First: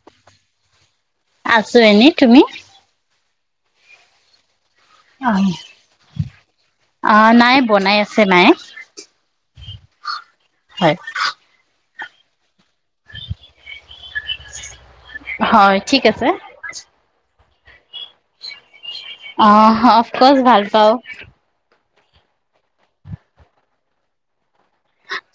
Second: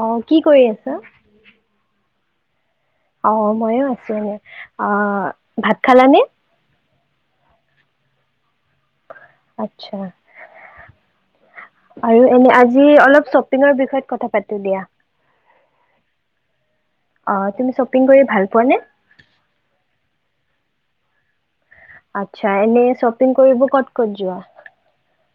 আহ, কি কৰি আছা? আছো এনেই তুমি? অ' মইয়ো আছো আনে। অ' অহ। ভাত খালানে? অ' নাই বনাই আছে মায়ে। আচ্ছা', হয়। আৰু এনে আজি আজি অলপ শ্বপিংৰ বিষয়ত কথা পাতো দিয়া। হয় ঠিক আছে অ' তুমি শ্বপিং কৰি ভাল পোৱা নে? আহ, অফকৰ্চ ভাল পাওঁ‌। আচ্ছা, এনে চপিং কৰিব কট-কট যোৱা?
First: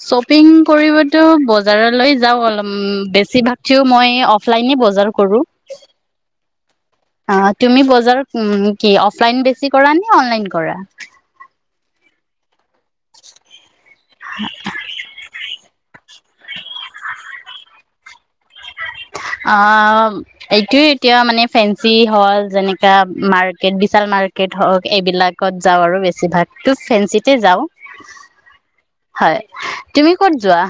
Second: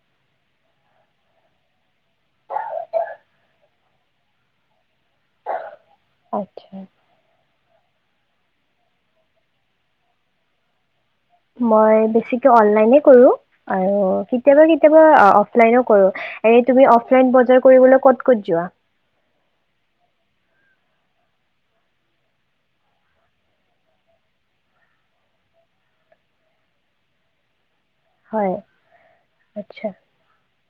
শ্বপিং কৰিবতো বজাৰলৈ যাওঁ, অলব বেছিভাগ থও মই অফলাইনে বজাৰ কৰো। আচ্ছা, অ' তুমি বজাৰ কি অফলাইন বেছি কৰা নে অনলাইন কৰা। মই বেছিকে অনলাইন আৰু কেতিয়াবা-কেতিয়াবা অলাইনো কৰো এ তুমি অফলাইন বজাৰ কৰিবলৈ ক'ত-ক'ত যোৱা। অ' এইটো এতিয়া মানে ফেঞ্চি হল, যেনেকা মাৰ্কেট বিশাল মাৰ্কেট, হওক এইবিলাকত যাওঁ আৰু বেছিভাগো ফেঞ্চিতে যাওঁ। হয়, হয়। আচ্ছা', তুমি ক'ত যোৱা?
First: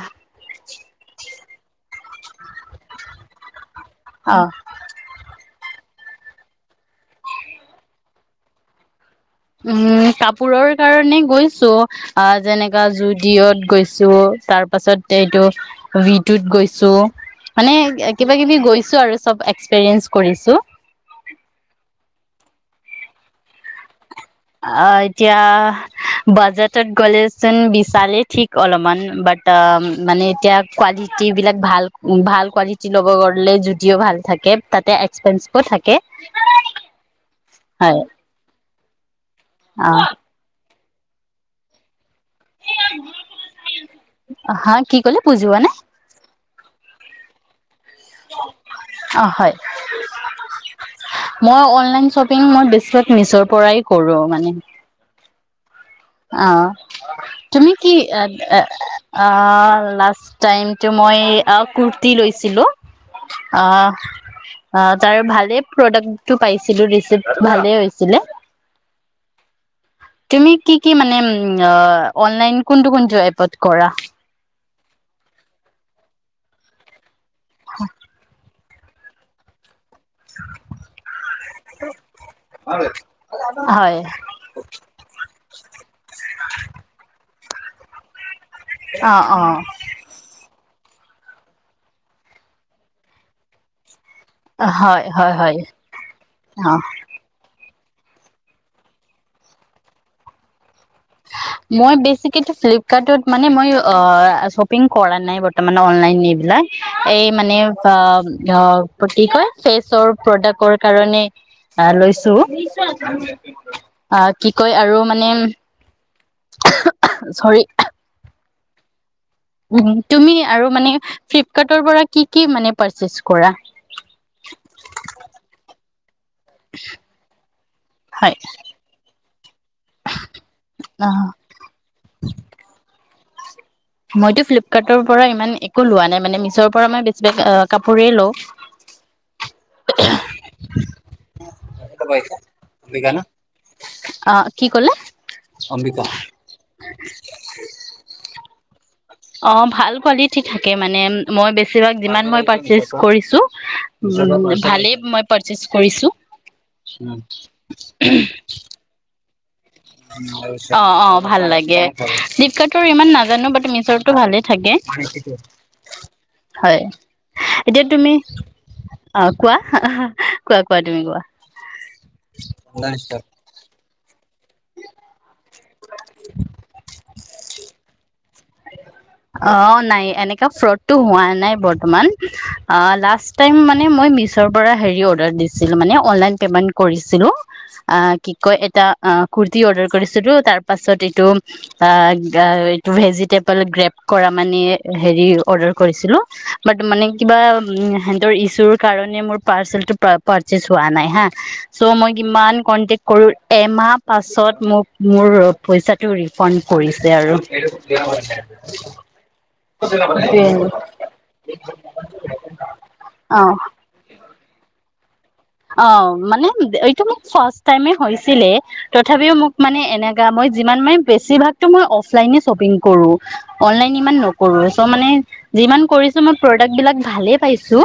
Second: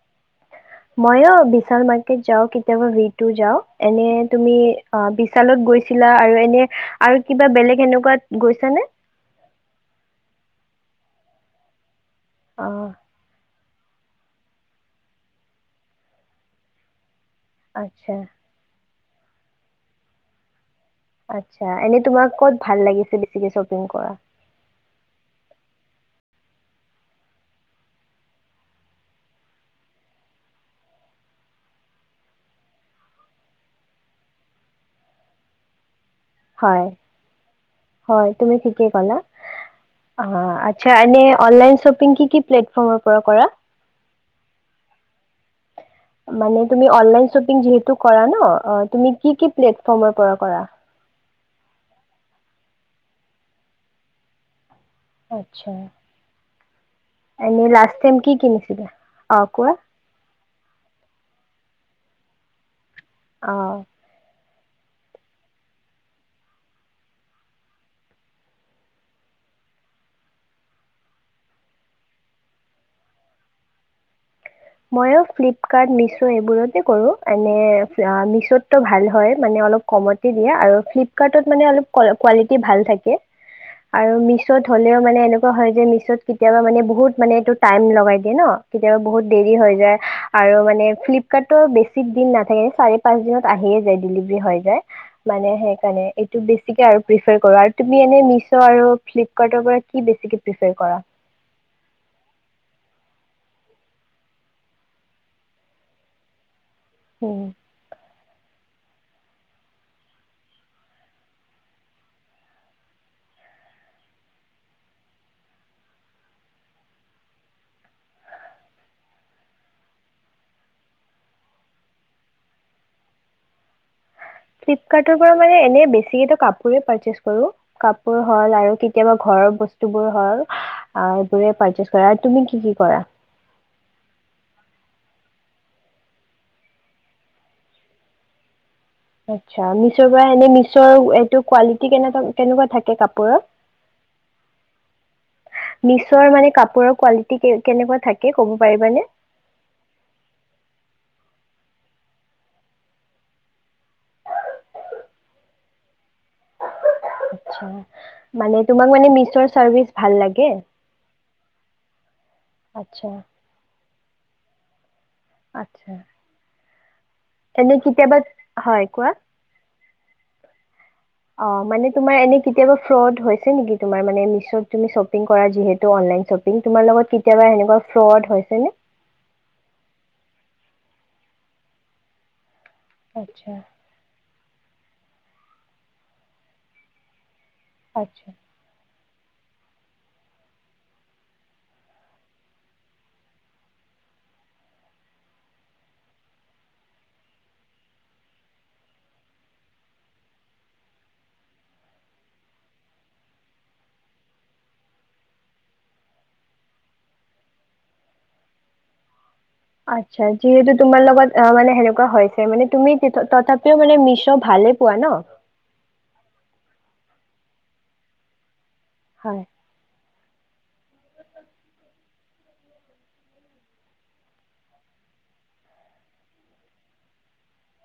মইো বিশাল ম যও, কিু [unintelligible] কেতিয়াবাটো যাওঁ‌, এনে অ তুমি বি চালত গৈছিলা আৰু এনে আৰু কিবা বেলেগ এনেকুৱাত গৈছ নে? উম, কাপোৰৰ কাৰণে গৈছো। আহ, অ যেনেকা জুদিয়ত গৈছোঁ। তাৰ পাছত এইটো ভি টোত গৈছো। মানে আচ্ছা কিবা কিবি গৈছো আৰু। চব এক্সপেৰিয়েন্ঞ্চ কৰিছো। আচ্ছা এনে তোমাক ক'ত ভাল লাগিছিল বেছিকে শ্বপিং কৰা। অ', এতিয়া বাজেটত গ'লেচোন বিচালেই ঠিক অলপমান বাট মানে এতিয়া কোৱালিট বিলাক ভাল ভাল কোৱালিটি ল'ব গলে জুদিও ভাল থাকে তাতে এক্সপেঞ্চিভো থাকে। হয় হয় তুমি। কি কলা? অ' আত। শ্বানিয়ে অননলাইন শ্বপিং কি? কি প্লেটফৰ্মৰ পৰা কৰা হা কি ক'লে বুজিবানে। মানে তুমি অনলাইন শপিং যিহেতু। কৰা ন! তুমি অ কি কি হয় প্লেটফৰ্মৰ পৰা কৰা? মই অনলাইন শ্বপিং মই বেছিভাগ মিছৰ পৰাই কৰো মানে। আচ্ছা! অ'। এনে তুমি কি, লাষ্ট টাইম কিনিছিলা অ কোৱা আহ লাষ্টটাইমটো মই ক দি লৈছিলোঁ। অ আহ! অ তাৰ ভালেই প্ৰডাক্টটো পাইছিলো ৰিচিভ ভালেই হৈছিলে। তুমি কি কি মানে উম অনলাইন কোনটো কোনটো এপত কৰা? ময়ো ফ্লিপকাৰ্ট, মিছ এইবোৰতে কৰো। এনে মিছত। টো ভাল হয় মানে অলপ- কমতে দিয়ে আৰু ফ্লিপকাৰ্টত মানে অলপ কোৱালিটি ভাল থাকে, হয়, আৰু মিছ'ত হ'লেও মানে এনেকুৱা হয় যে মিছ'ত কেতিয়াবা মানে বহুত মানে এইটো- টাইম লগাই দিয়ে ন? কেতিয়াবা অ', বহুত- দেৰি অ', হৈ যায় আৰু মানে- ফ্লিপকাৰ্টটো বেছি দিন নথাকে চাৰি পাঁচ দিনত আহিয়ে যায় ডিলি- ডিলিভাৰি হৈ যায় হয়, হয়, মানে হয়। সেইকাৰণে এইটো অ', বেছিকে আৰু প্ৰিফাৰ কৰাৰ- তুমি এনে মিছ' আৰু ফ্লিপকাৰ্টৰ পৰা কি বেছিকে প্ৰিফাৰ কৰা। মই বেছিকে ফ্লিপকাৰ্টত মানে মই শ্বপিং কৰা নাই বৰ্তমানত অনলাইন এইবিলাক। এই উম। মানে অ, ধ- প্ৰতি কয় ফেচৰ প্ৰডাক্টৰ কাৰণে, আহ লৈছো, আহ কি কয় আৰু মানে- চৰি- উম তুমি আৰু মানে ফ্লিপকাৰ্টৰ পৰা কি কি মানে পাৰ্ছেজ কৰা? ফ্লিপকাৰ্টৰ পৰা মানে এনে বেছি ত। কাপোৰে পাৰ্চেছ কৰো। কাপোৰ হয় হ'ল আৰু কেতিয়াবা- ঘৰৰ বস্তু। বুো হয় অ', এইবোৰে পাৰ্চেজ কৰা আৰু তুমি কি কি কৰা? মইতো ফ্লিপকাৰ্টৰ পৰা ইমান একো লোৱা নাই মানে মিছৰ পৰা মই বেছি ব কাপোৰেই লওঁ। আচ্ছা, মিছ পৰাই এনেই মিচৰ এটো কোৱালিটি কেনেকুৱা কেনেকুৱা থাকে কাপোৰৰ, অ', কি ক'লে মিচৰ মানে কাপোৰৰ কোৱালিটি কেনেকুৱা থাকে কব পাৰিবানে? অ ভাল কোৱালিটি থাকে মানে মই বেছিভাগ যিমান মই পাৰ্ছেচ কৰিছো, ভালেই মই পা কৰিছো। মানে তোমাক মানে মিছৰ- চাৰ্ভিচ ভাল লাগে অ অ ভাল লাগে, ফ্লিপকাৰ্টৰ আচ্ছা ইমান নাজানো বাট মিছৰ- টো ভালে থাকে। ম আচ্ছা [inaudible] হয়। এনে এতিয়া তুমি কেতিয়াবা হয় কোৱা, কোৱা কোৱা তুমি কোৱা অ মানে তোমাৰ এনে কেতিয়াবা ফ্লদ হৈছে নেকি? তোমাৰ মানে মিছত তুমি শ্বপিং কৰা যিহেতু অনলাইন শ্বপিং তোমাৰ লগত কেতিয়াবা এনেকুৱা ফ্ৰড- হৈছে নে? অ নাই এনেকা ফ্ৰড। টো হোৱা নাই বৰ্তমান। অ লাষ্ট টাইম আচ্ছা মানে মই মছ। পৰা হেৰি অৰ্ডাৰ দিছিল মানে অনলাইন পেমেন্ট কৰিছিলো। অ, কি আচ্ছা। কয় এটা। অ, কুৰ্তি অৰ্ডাৰ কৰিছিলো তাৰ পাছত এইটো অ এইটো ভেজ। তিাল গ্ৰেপ কৰা মানে হেৰি অৰ্ডাৰ কৰিছিলোঁ বাট মানে কিবা সিহতৰ ইছুৰ কাৰণে মোৰ পাৰ্চেলটো পাৰ্চজ হোৱা নাই হা, চ' মই কিমান কনটেকট কৰোঁ এমাহ পাছত মোক মোৰ পইচাটো ৰিফাণ্ড কৰিছে আৰু [unintelligible] আচ্ছা, যিহেতু তোমাৰ লগত অ মানে সেনেকুৱা হৈছে মানে তুমি তথাপিও মানে মিছ ভালে। পোৱা ন? অ, মানে এইটো মোক ফাৰ টাইম হৈছিলে। তথাপিও হয় মোক মানে এনে। মই যিমান মানে বেছিভাগতো মই অফলাইনে শ্বপিং কৰো, অনলাইনে ইমান নকৰো চ' মানে যিমান কৰিছো মই প্ৰডাক্ট বিলাক ভালে পাইছো।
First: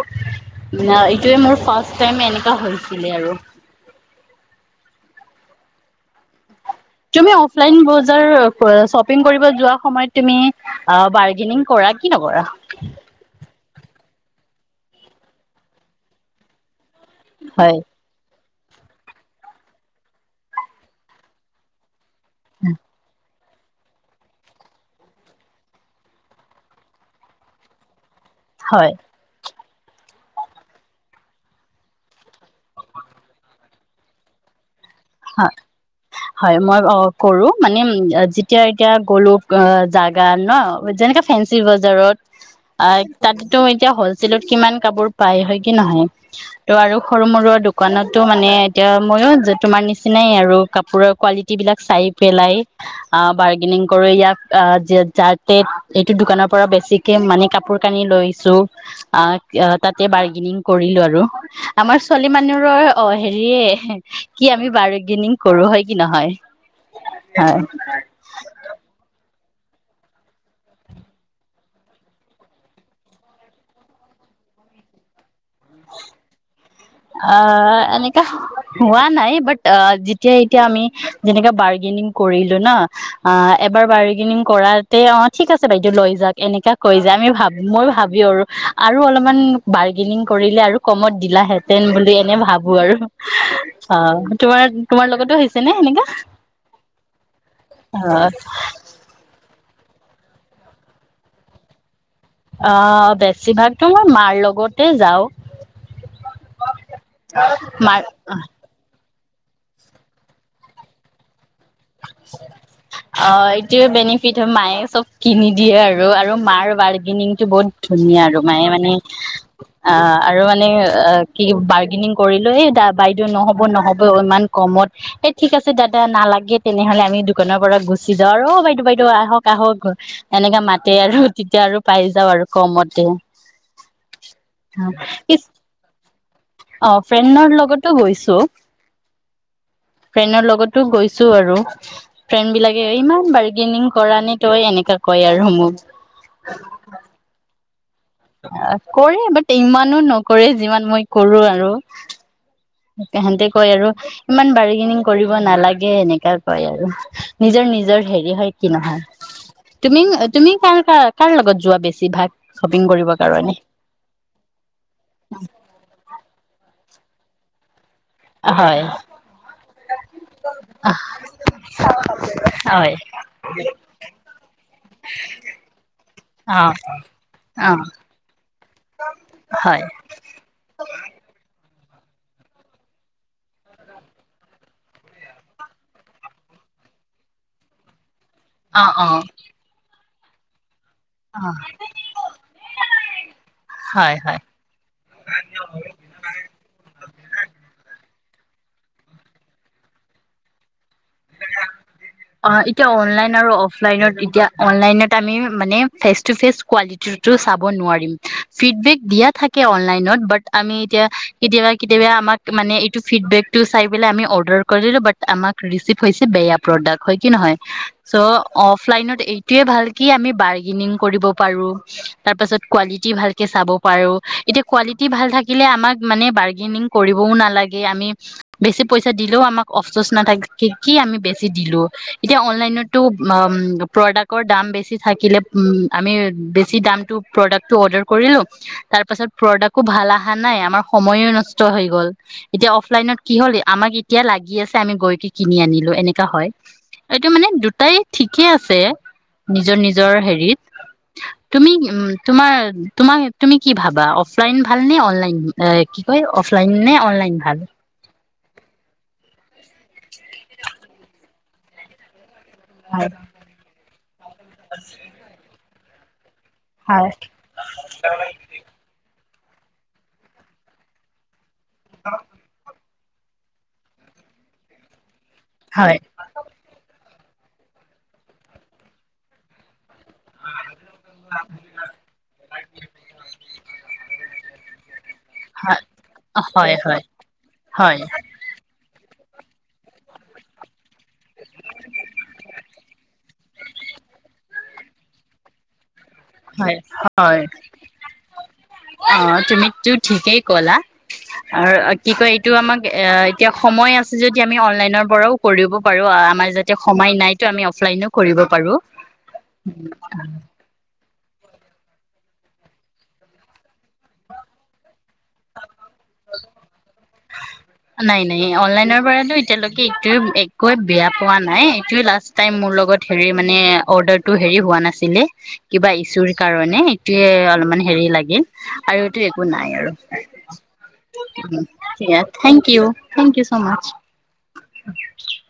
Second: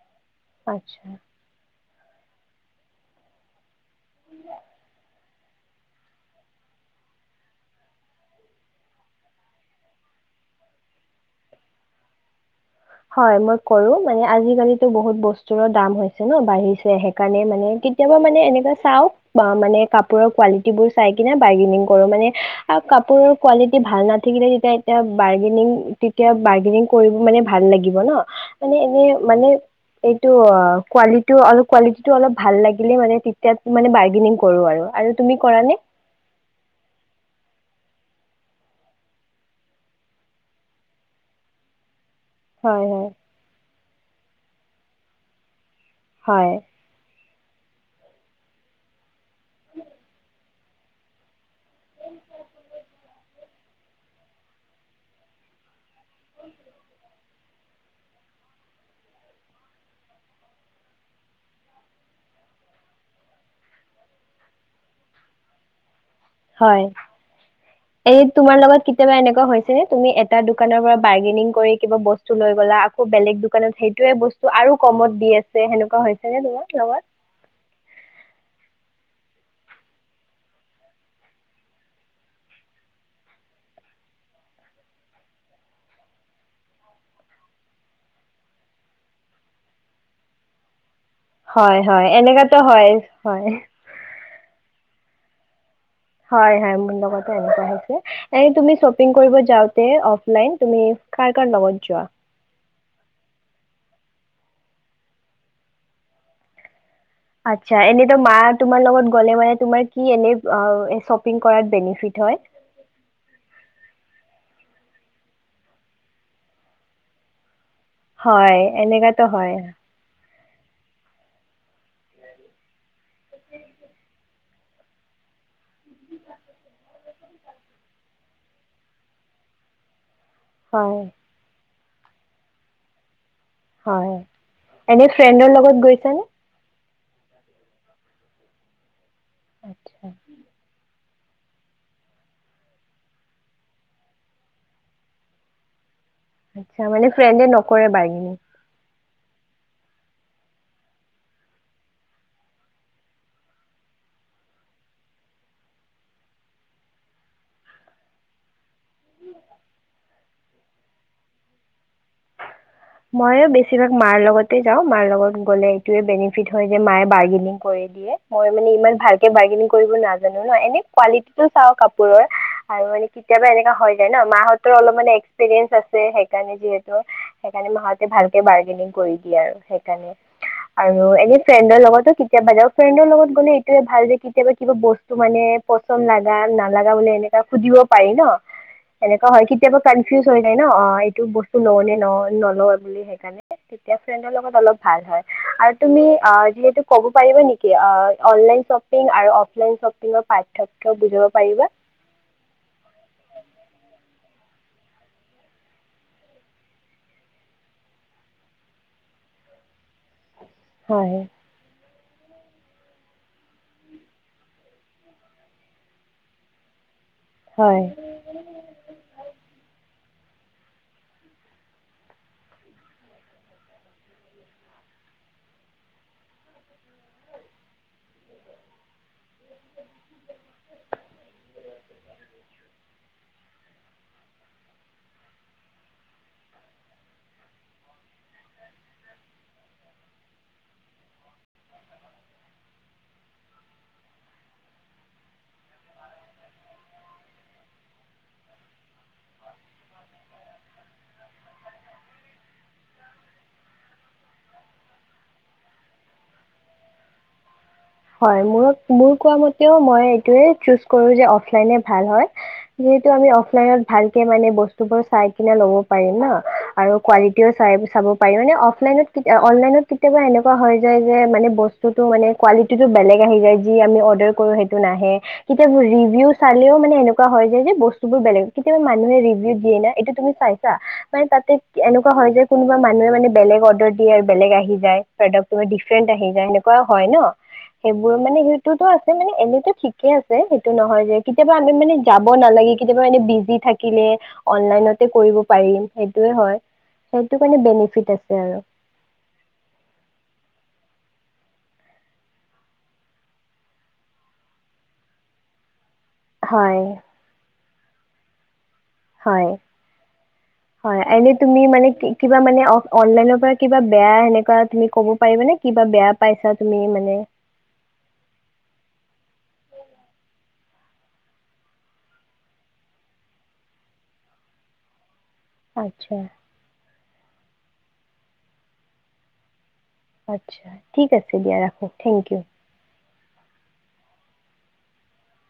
ন, আচ্ছা। এইটোৱে মোৰ ফাৰ্ষ্ট। [unintelligible] হৈছিলে আৰু। তুমি অফলাইন বজাৰ শ্বপিং কৰিব যোৱা সময়ত তুমি বাৰ্গেনিং কৰা কি নকৰা, হয়, মই কৰো মানে আজিকালি। টো বহুত বস্তুৰৰ দাম হৈছে ন বাহিছে। সেইকাৰণে মানে হয় কেতিয়াবা মানে এনে। চাও বা মানে কাপোৰৰ কোৱালিটি বোৰ চাই কিনে বাৰ্গেনিং কৰো মানে। আৰু কাপোৰৰ। কোৱালিটি ভাল নাথাকিলে তেতিয়া এতিয়া বাৰ্গেনিং তেতিয়া বাৰ্গেনিং কৰিব মানে। ভাল লাগিব ন। মানে হয় এনে মানে। এইটো অ, কোৱালিটো অলপ কুৱালিটিটো অলপ ভাল লাগিলে মানে তেতিয়া মানে বাৰ্গেনিং কৰো আৰু। আৰু তুমি হয় কৰা নে? হয়, মই অ কৰো মানে। যেতিয়া এতিয়া গ'লো অ জাগা ন যেনেকে ফেঞ্চি বজাৰত। হয়, আই হয়, তাত টো এতিয়া হল। কিমান কাপোৰ পায় হয়। কি নহয় হয়, ত' আৰু [unintelligible] সৰু মৰু দোকানতো মানে এতিয়া ময়ো। যে তোমাৰ নিচিনা। আৰু কাপোৰৰ কোৱালিট বিলাক চাই পেলাই আহ বাৰ্গেনিং কৰো ইয়াক যাতে। এইটো দোকানৰ পৰা বেছিকে মানে। কপোৰ কানি লৈ আহিছোঁ, তাতে বাৰ্গেনিং কৰিলো আৰু আমাৰ ছোৱালী মানে, হেৰি কি আমি বাৰ- গেনিং কৰো হয়- কি নহয় হয়, হয় এই তোমাৰ লগত কেতিয়াবা এনেকুৱা হৈছ- তুমি এটা দোকানৰ পৰা বাৰ্গেনিং কৰি কিবা বস্তু লৈ গলা আকৌ বেলেগ দোকানত সেইটোয়ে বস্তু আৰু কমত দি আছে। সেনেকুৱা হৈছে নে তোমাৰ লগত? অ এনেকা হোৱা- নাই বাট যেতিয়া এতিয়া আমি যেনেকে বাৰ্গেনিং কৰিলো ন, এবাৰ বাৰ্গেনিং কৰাতে অ ঠিক আছে বাইদেউ লৈ যাওক এনে কৈ যে মই ভাবো আৰু, আৰু অলপ বাৰ্গেনিং- কৰিলে আৰু- কমত হয় দিলাহেঁতেন হয় বুলি এনে এনেকাতো ভাবো হয় আৰু হয়। অ তোমাৰ- তোমাৰ লগতো হৈছে নে? সেনেকা হয় হয়, মোৰ লগতে এনেকুৱা হৈছে এ তুমি শ্বপিং কৰিব যাও- তে অফলাইন তুমি কাৰ কাৰ লগত যোৱা? আহ, বেছিভাগতো মই মাৰ লগতে যাওঁ। আচ্ছা, মাৰ এনেতো মা তোমাৰ লগত- গলে মানে তোমাৰ কি এনে শ্বপিং- কৰাত বেনিফিট হয়? অ এইটোয়ে বেনিফিট হয় মায়ে- চব কিনি দিয়ে আৰু, আৰু মাৰ বাৰ্গেনিংটো বহুত- ধুনীয়া আৰু হয় মায়ে মানে এনেকাতো হয়। অ- আৰু মানে কি, বাৰ্গেনিং কৰিলো এই দা বাইদেউ নহ'ব নহ'ব ইমান কমত এই ঠিক আছে দাদা নালাগে- তেনেহলে আমি দোকানৰ পৰা গুচি যাওঁ ৰ বাইদেউ বাইদেউ আহক আহক- এনেকা হয় মাতে আৰু তেতিয়া আৰু- পাই যাওঁ আৰু কমতে। হয়, এনে ফ্ৰেণ্ডৰ লগত গৈছানে? অ ফ্ৰেণ্ডৰ লগতো গৈছো। আচ্ছা। ফ্ৰেণ্ডৰ লগতো গৈছে- আৰু ফ্ৰেণ্ড বিলাকে ইমান বাৰ্গেনিং কৰা নে তই এনেকা কয় আৰু মোক। আচ্ছা, মানে ফ্ৰেণ্ড ন- কৰে বাৰ্গেইনিং। কৰে, বাট ইমানো নকৰে যিমান মই কৰো আৰু- সিহতে কয় আৰু ইমান বাৰ্গেনিং কৰিব নালাগে এনেকা কয় আৰু, নিজৰ নিজৰ হেৰি হয় কি নহয়, তুমি তুমি কাৰ কাৰ কাৰ লগত যোৱা বেছিভাগ? শ্বপিং কৰিবৰ মই কাৰণে বেছিভাগ মাৰ লগতে যাও মাৰ লগত গলে এইটোৱে বেনিফিট হয় - মাই বাৰ্গেনিং কৰে মই মানে হয় ইমান ভালকৈ ৰ্বাগেনিং কৰিব নাজানো, এনেই কুৱালিতিতো তো চাওঁ আৰু হয় কেতিয়াবা এনেকা হয় যায় ন মা অলপ মানে এক্সপেৰিয়েঞ্চ আছে সেইকাৰণে অ অ সেই মাহতে ভালকে বাৰ্গেনিং কৰি দিয়ে আৰু হয় সেইকাৰণে আৰু এনে- ফ্ৰেন্ডৰ লগতো কেতিয়াবা যাওঁ ফ্ৰেণ্ডৰ লগত গলে এইটোয়ে ভাল যে কেতিয়াবা কিবা বস্তু মানে পচন্দ লাগা নালাগা বোলে এনেকুৱা সুধিব পাৰি ন। অ অ এনেকুৱা হয় কেতিয়াবা চা- কনফিউজড হৈ যাই ন অঁ এইটো অ বস্তু হয়নে নহয় বুলি সেইকাৰণে তেতিয়া হয় ফ্ৰেণ্ডৰ হয় লগত অলপ ভাল হয় আৰু তুমি যিহেতু ক'ব পাৰিব নেকি অনলাইন শ্বপিং আৰু অফলাইন শ্বপিংৰ পাৰ্থক্য বুজাব পাৰিবা। অঁ এতিয়া অনলাইন আৰু অফলাইনত এতিয়া অনলাইনত আমি মানে ফেচ ট ফেচ কোৱিটিটো চাব নোৱাৰিম ফিডবেক দিয়া থাকে অনলাইন ত বাদ আমি হয় এতিয়া কেতিয়াবা আমাক মানে এইটো ফিডবেকটো চাই পেলাই আমি অৰ্ডাৰ কৰিলোঁ বাট আমাক ৰিচিভ হৈছে বেয়া প্ৰডাক্ট হয় কি নহয় হয় চ' অফলাইনত এইটোয়ে ভাল কি আমি বাৰ্গেনিং কৰিব পাৰো তাৰ পাছত কোৱালিটি ভালকে চাব পাৰো এতিয়া কোৱালিটি ভাল থাকিলে আমাক মানে বাৰ্গেনিং কৰিবও নালাগে আমি বেছি পইচা দিলেও আমাক অফচচ নাথাকে কি আমি বেছি দিলো। প্ৰৰদাক দাম বেছি থাকিলে উম আমি বেছি দাম টো প্ৰদাকতো অদাৰ কৰি লওঁ তাৰ পাছত প্ৰদাকতো ভাল অহা নাই আমাৰ সময়ো নষ্ট হৈ গল এতিয়া অফলাইনত কি হল আমাক এতিয়া লাগি গৈ কিনি আনিলো এনেকুৱাই হয়। এইটো মানে দুটাই ঠিকে আছে নিজৰ নিজৰ হেৰিত তুমি তোমাৰ তুমি কি ভাবা অফলাইন ভাল নে অনলাইন কি কয় অফলাইন নে অনলাইন ভাল? হয় মোৰক মোৰ কোৱা মত মই এইটোয়ে চুজ কৰো যে অফলাইন ভাল হয়। যিহেতু হয় আমি অফলাইনত ভালকে মানে বস্তু বোৰ চাই কিনে লব। হয় নহ আৰু কোৱালিটিও চাই চাব পাৰি মানে অফলাইনত অনলাইনত কেতিয়াবা এনেকুৱা হৈ যায় যে মানে বস্তু কিন্ত মানে কুৱা বেলেগে আহি যদি আমি অৰ্ডাৰ কৰো সেইটো নাহে কেতিয়াবা হয় ৰিভিউ চালেও মানে এনে। কোৱা হয় যদিও বস্তু বোৰ বেলেগ। কেতিবা মানুহে ৰিভিউ দিয়ে, এইটো তুমি চাইছা, মানে তাতে এনেকুৱা হয় যে, কোনোবা মানুহে মানে বেলেগ অৰ্ডাৰ দিয়ে। বেলেগ আহি যায়। প্ৰডাক্টবোৰ হয় ডিফাৰেণ্ট আহি যায় সেনেকুৱা হয় ন। হয় সেইবোৰ মানে সেইটোত আপুনি এনেটো ঠিকে আছে। সেইটো নহয় যে কেতিয়াবা আমি মানে যাব নালাগে। কেতিয়াবা এনে বিজি থাকিলে অনলাইনতে কৰিব পাৰিম সেদ। হয়! হয়! আছে আৰু অ তুমিটো ঠিকেই কলা। আৰ কি কয় এইটো আমাক এ এতিয়া সময় আছে যদি আমি অনলাইনৰ পৰাও কৰিব। পাৰো। আমাৰ যাতে হয় সমায় নাইতো আমি অফলাইনও কৰিব পাৰো। হয়! হয়! এলিদ। তুমি মানে, কিবা মানে অফ অনলাইনৰ পৰা কিবা বেয়া সেনেকুৱা তুমি ক'ব। পাৰিবা নে? কিবা বেয়া পাইছা তুমি মানে। এতিলোকে এইটোৱ একোৱে বেয়া পোৱা নাই। এইোৱ লাষ্ট টাইম মোৰ লগত হেৰি মানে অৰ্ডাৰটো হেৰি হোৱা নাছিলে। কিবা আচ্ছা ইছ্যুৰ কাৰণে। টোয়ে অলপমান হেৰি লাগিল আৰু এইটো একো নাই আৰু। আচ্ছা ঠিক আছে দিয়া ৰাখো thank you thank you so মচ। [unintelligible]